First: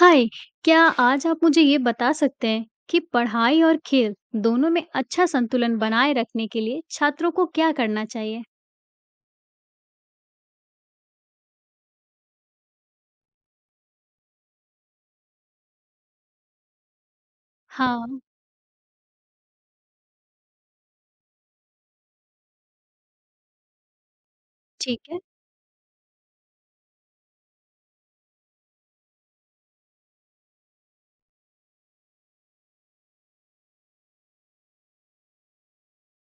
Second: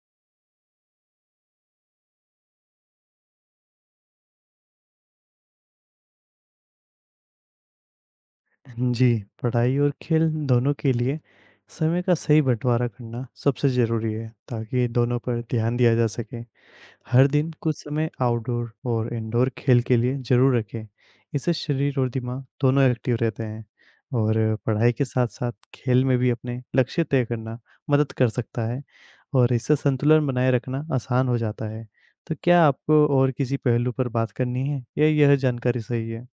हाय! क्या आज आप मुझे ये बता सकते हैं कि पढ़ाई और खेल दोनों में अच्छा संतुलन बनाए रखने के लिए छात्रों को क्या करना चाहिए? जी, पढ़ाई और खेल दोनों के लिए समय का सही बंटवारा करना सबसे ज़रूरी है, ताकि दोनों पर ध्यान दिया जा सके। हर दिन कुछ समय हाँ, आउटडोर और इंडोर खेल के लिए ज़रूर रखें। इससे शरीर और दिमाग दोनों एक्टिव रहते हैं और पढ़ाई ठीक के है। साथ-साथ खेल में भी अपने लक्ष्य तय करना मदद कर सकता है और इससे संतुलन बनाए रखना आसान हो जाता है। तो क्या आपको और किसी पहलू पर बात करनी है या यह जानकारी सही है?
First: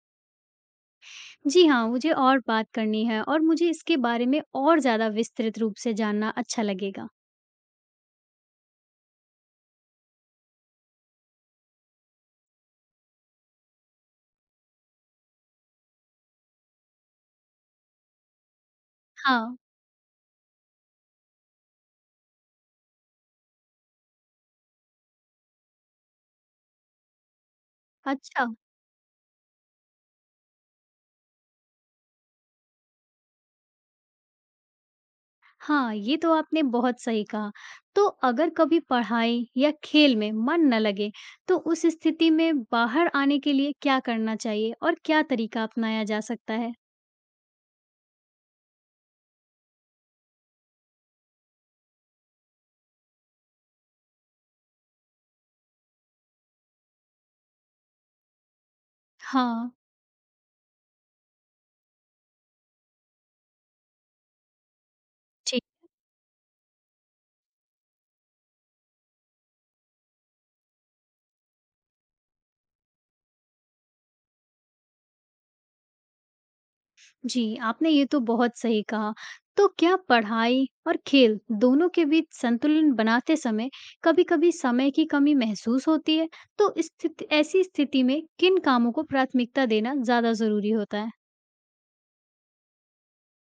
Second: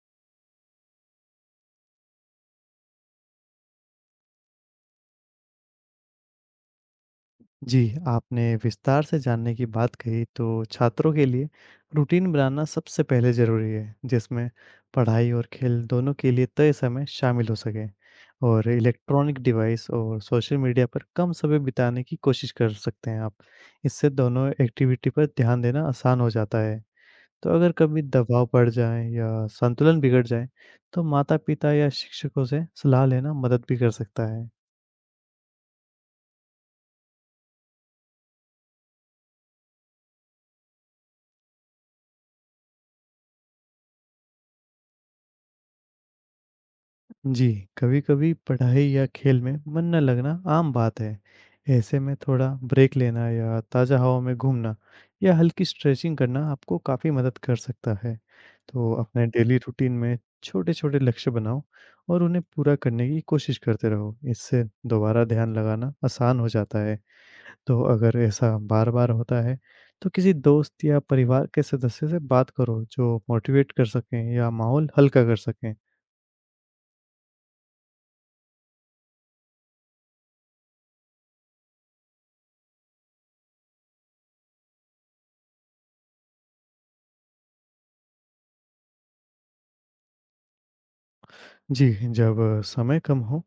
जी हाँ, मुझे और बात करनी है और मुझे इसके बारे में और ज़्यादा विस्तृत रूप से जानना अच्छा लगेगा। जी, आपने विस्तार से जानने की बात कही, तो छात्रों के लिए रूटीन बनाना सबसे पहले ज़रूरी है, जिसमें पढ़ाई और खेल दोनों के लिए तय समय शामिल हो सके और इलेक्ट्रॉनिक हाँ, डिवाइस और सोशल मीडिया पर कम समय बिताने की कोशिश कर सकते हैं आप। इससे दोनों एक्टिविटी पर ध्यान देना आसान हो जाता है। तो अगर कभी अच्छा। दबाव बढ़ जाए या संतुलन बिगड़ जाए, तो माता-पिता या शिक्षकों से सलाह लेना मदद भी कर सकता है। हाँ, ये तो आपने बहुत सही कहा। तो अगर कभी पढ़ाई या खेल में मन न लगे, तो उस स्थिति में बाहर आने के लिए क्या करना चाहिए और क्या तरीका अपनाया जा सकता है? जी, कभी-कभी पढ़ाई या खेल में मन न लगना आम बात है। ऐसे में थोड़ा ब्रेक लेना या ताज़ा हवा में घूमना या हल्की स्ट्रेचिंग करना आपको काफ़ी मदद कर सकता है। तो अपने डेली हाँ, रूटीन में छोटे-छोटे लक्ष्य बनाओ और उन्हें पूरा करने की कोशिश करते रहो। इससे दोबारा ध्यान ठीक। लगाना आसान हो जाता है। तो अगर ऐसा बार-बार होता है, तो किसी दोस्त या परिवार के सदस्य से बात करो जो मोटिवेट कर सकें या माहौल हल्का कर सकें। जी, आपने ये तो बहुत सही कहा। तो क्या पढ़ाई और खेल दोनों के बीच संतुलन बनाते समय कभी-कभी समय की कमी महसूस होती है? तो स्थिति ऐसी स्थिति में किन कामों को प्राथमिकता देना ज़्यादा ज़रूरी होता है? जी, जब समय कम हो,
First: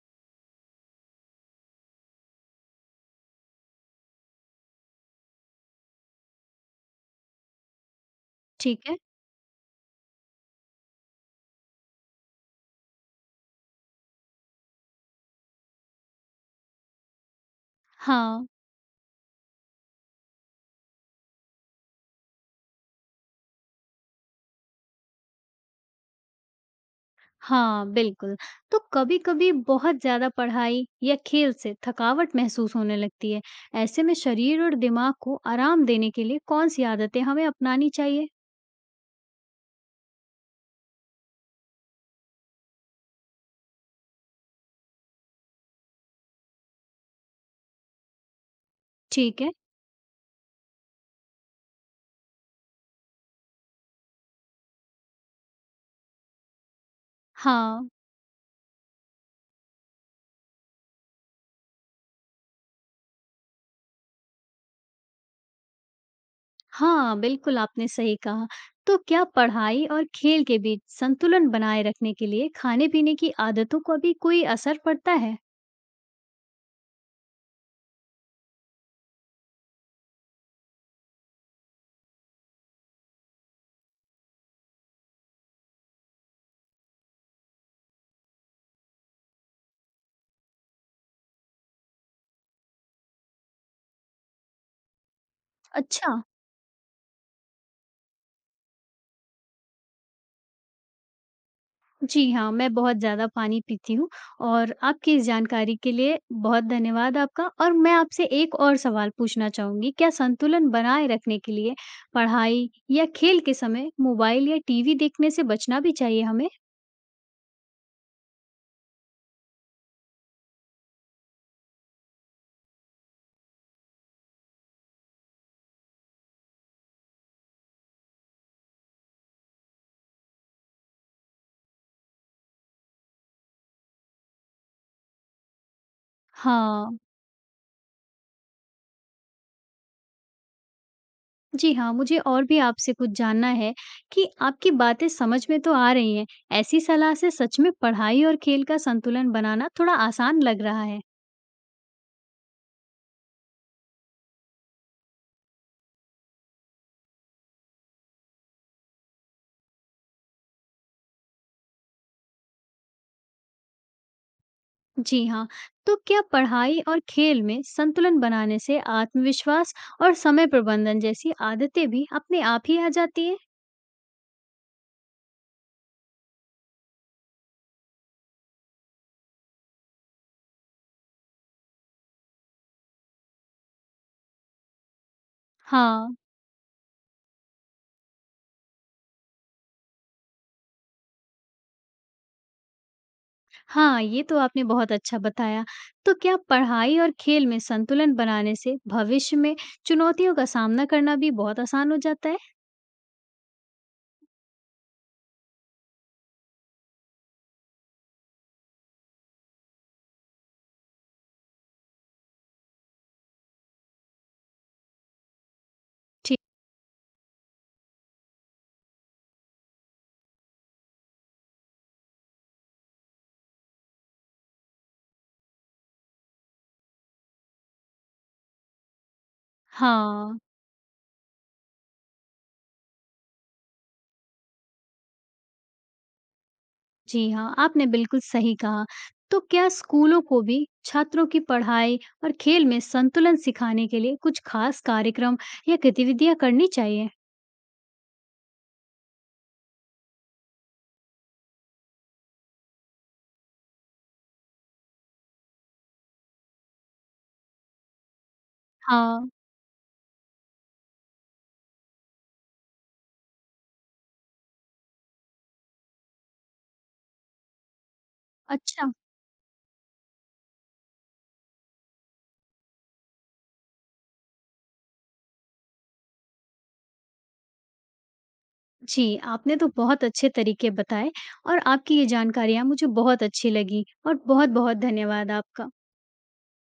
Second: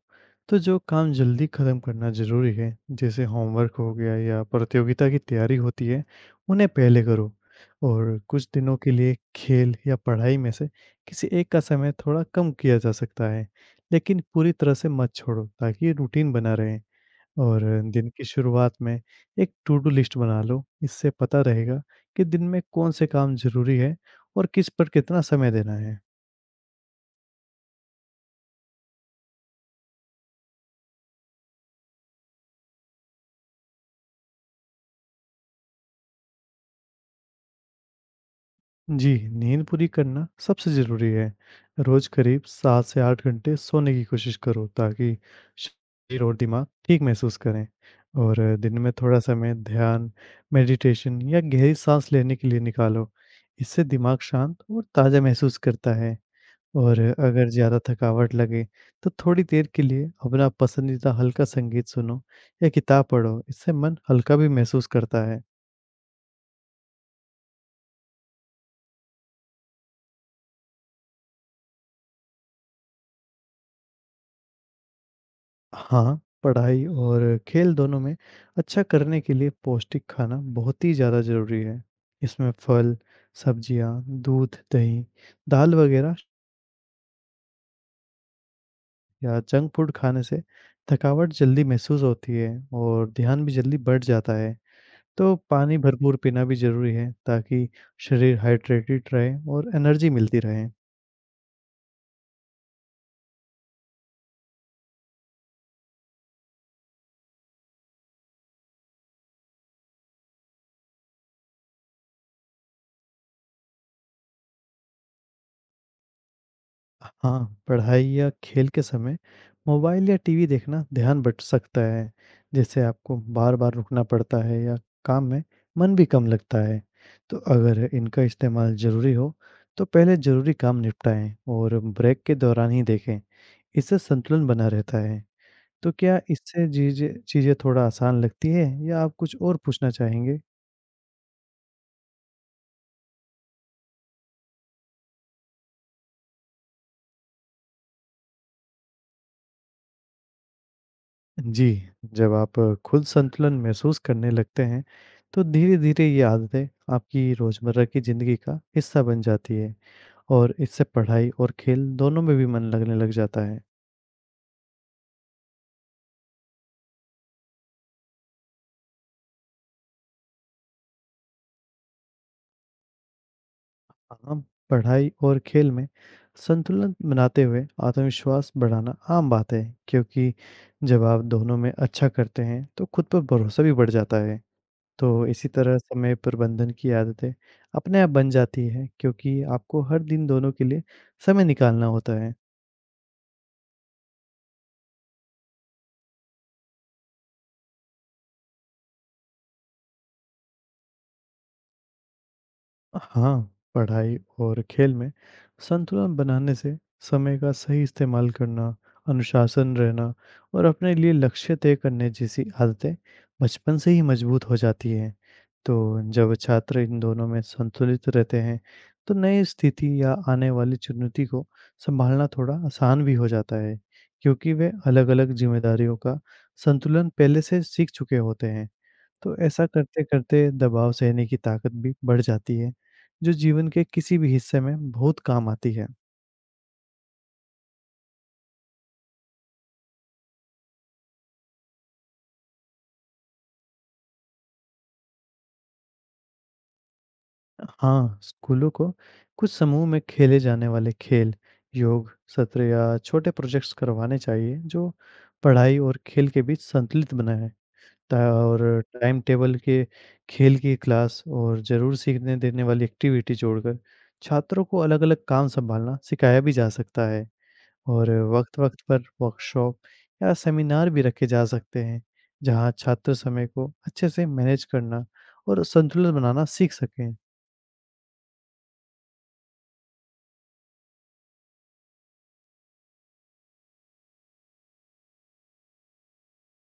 तो जो काम जल्दी ख़त्म करना ज़रूरी है, जैसे होमवर्क हो गया या प्रतियोगिता की तैयारी होती है, उन्हें पहले करो। और कुछ दिनों ठीक के है? लिए खेल या पढ़ाई में से किसी एक का समय थोड़ा कम किया जा सकता है, लेकिन पूरी तरह से मत छोड़ो, ताकि रूटीन बना रहे। और दिन की हाँ, शुरुआत में एक टू डू लिस्ट बना लो, इससे पता रहेगा कि दिन में कौन से काम ज़रूरी है और किस पर कितना समय देना है। हाँ, बिल्कुल। तो कभी-कभी बहुत ज़्यादा पढ़ाई या खेल से थकावट महसूस होने लगती है। ऐसे में शरीर और दिमाग को आराम देने के लिए कौन-सी आदतें हमें अपनानी चाहिए? जी, नींद पूरी करना सबसे ज़रूरी है। रोज़ करीब 7 से 8 घंटे सोने की कोशिश करो, ताकि शरीर और दिमाग ठीक महसूस करें। और दिन में थोड़ा ठीक है। समय ध्यान, मेडिटेशन या गहरी साँस लेने के लिए निकालो। इससे दिमाग शांत और ताज़ा महसूस करता है। और अगर ज़्यादा हाँ। थकावट लगे, तो थोड़ी देर के लिए अपना पसंदीदा हल्का संगीत सुनो या किताब पढ़ो। इससे मन हल्का भी महसूस करता है। हाँ, बिल्कुल आपने सही कहा। तो क्या पढ़ाई और खेल के बीच संतुलन बनाए रखने के लिए खाने-पीने की आदतों का भी कोई असर पड़ता है? हाँ, पढ़ाई और खेल दोनों में अच्छा करने के लिए पौष्टिक खाना बहुत ही ज़्यादा ज़रूरी है। इसमें फल, सब्जियाँ, दूध, दही, दाल वगैरह या जंक फूड खाने से थकावट जल्दी महसूस होती है और ध्यान भी जल्दी बढ़ जाता है। तो पानी भरपूर अच्छा। पीना भी ज़रूरी है, ताकि शरीर हाइड्रेटेड रहे और एनर्जी मिलती रहे। जी हाँ, मैं बहुत ज़्यादा पानी पीती हूँ और आपकी इस जानकारी के लिए बहुत धन्यवाद आपका और मैं आपसे एक और सवाल पूछना चाहूँगी। क्या संतुलन बनाए रखने के लिए पढ़ाई या खेल के समय मोबाइल या टीवी देखने से बचना भी चाहिए हमें? हाँ, पढ़ाई या खेल के समय मोबाइल या टीवी देखना ध्यान भट सकता है, जिससे आपको बार-बार रुकना पड़ता है या काम में मन भी कम लगता है। तो अगर इनका इस्तेमाल ज़रूरी हो, तो पहले ज़रूरी काम निपटाएँ और ब्रेक के दौरान ही देखें। इससे संतुलन बना रहता है। तो क्या इससे हाँ। चीज़ें चीज़ें थोड़ा आसान लगती है या आप कुछ और पूछना चाहेंगे? जी हाँ, मुझे और भी आपसे कुछ जानना है कि आपकी बातें समझ में तो आ रही हैं। ऐसी सलाह से सच में पढ़ाई और खेल का संतुलन बनाना थोड़ा आसान लग रहा है। जी, जब आप खुद संतुलन महसूस करने लगते हैं, तो धीरे-धीरे ये आदतें आपकी रोज़मर्रा की ज़िंदगी का हिस्सा बन जाती है और इससे पढ़ाई और खेल दोनों में भी मन लगने लग जाता है। जी हाँ, तो क्या पढ़ाई और खेल में संतुलन बनाने से आत्मविश्वास और समय प्रबंधन जैसी आदतें भी अपने आप ही आ जाती हैं? हम पढ़ाई और खेल में संतुलन बनाते हुए आत्मविश्वास बढ़ाना आम बात है, क्योंकि जब आप दोनों में अच्छा करते हैं, तो खुद पर भरोसा भी बढ़ जाता है। तो इसी तरह हाँ, समय प्रबंधन की आदतें अपने आप बन जाती है, क्योंकि आपको हर दिन दोनों के लिए समय निकालना होता है। हाँ, ये तो आपने बहुत अच्छा बताया। तो क्या पढ़ाई और खेल में संतुलन बनाने से भविष्य में चुनौतियों का सामना करना भी बहुत आसान हो जाता है? हाँ, पढ़ाई और खेल में संतुलन बनाने से समय का सही इस्तेमाल करना, अनुशासन रहना और अपने लिए लक्ष्य तय करने जैसी आदतें बचपन से ही मजबूत हो जाती हैं। तो जब ठीक छात्र इन दोनों में संतुलित रहते हैं, तो नई स्थिति या आने वाली चुनौती को संभालना थोड़ा आसान भी हो जाता है, क्योंकि वे अलग-अलग जिम्मेदारियों का संतुलन पहले से सीख चुके होते हैं। तो ऐसा हाँ। करते-करते दबाव सहने की ताकत भी बढ़ जाती है, जो जीवन के किसी भी हिस्से में बहुत काम आती है। जी हाँ, आपने बिल्कुल सही कहा। तो क्या स्कूलों को भी छात्रों की पढ़ाई और खेल में संतुलन सिखाने के लिए कुछ खास कार्यक्रम या गतिविधियाँ करनी चाहिए? हाँ, स्कूलों को कुछ समूह में खेले जाने वाले खेल, योग सत्र या छोटे प्रोजेक्ट्स करवाने चाहिए, जो पढ़ाई और खेल के बीच संतुलित बनाएँ। ता और टाइम हाँ, टेबल के खेल की क्लास और ज़रूर सीखने देने वाली एक्टिविटी जोड़कर छात्रों को अलग-अलग काम सँभालना सिखाया भी जा सकता है। और वक्त-वक्त अच्छा। पर वर्कशॉप या सेमिनार भी रखे जा सकते हैं, जहाँ छात्र समय को अच्छे से मैनेज करना और संतुलन बनाना सीख सकें। जी, आपने तो बहुत अच्छे तरीके बताए और आपकी ये जानकारियाँ मुझे बहुत अच्छी लगी और बहुत-बहुत धन्यवाद आपका।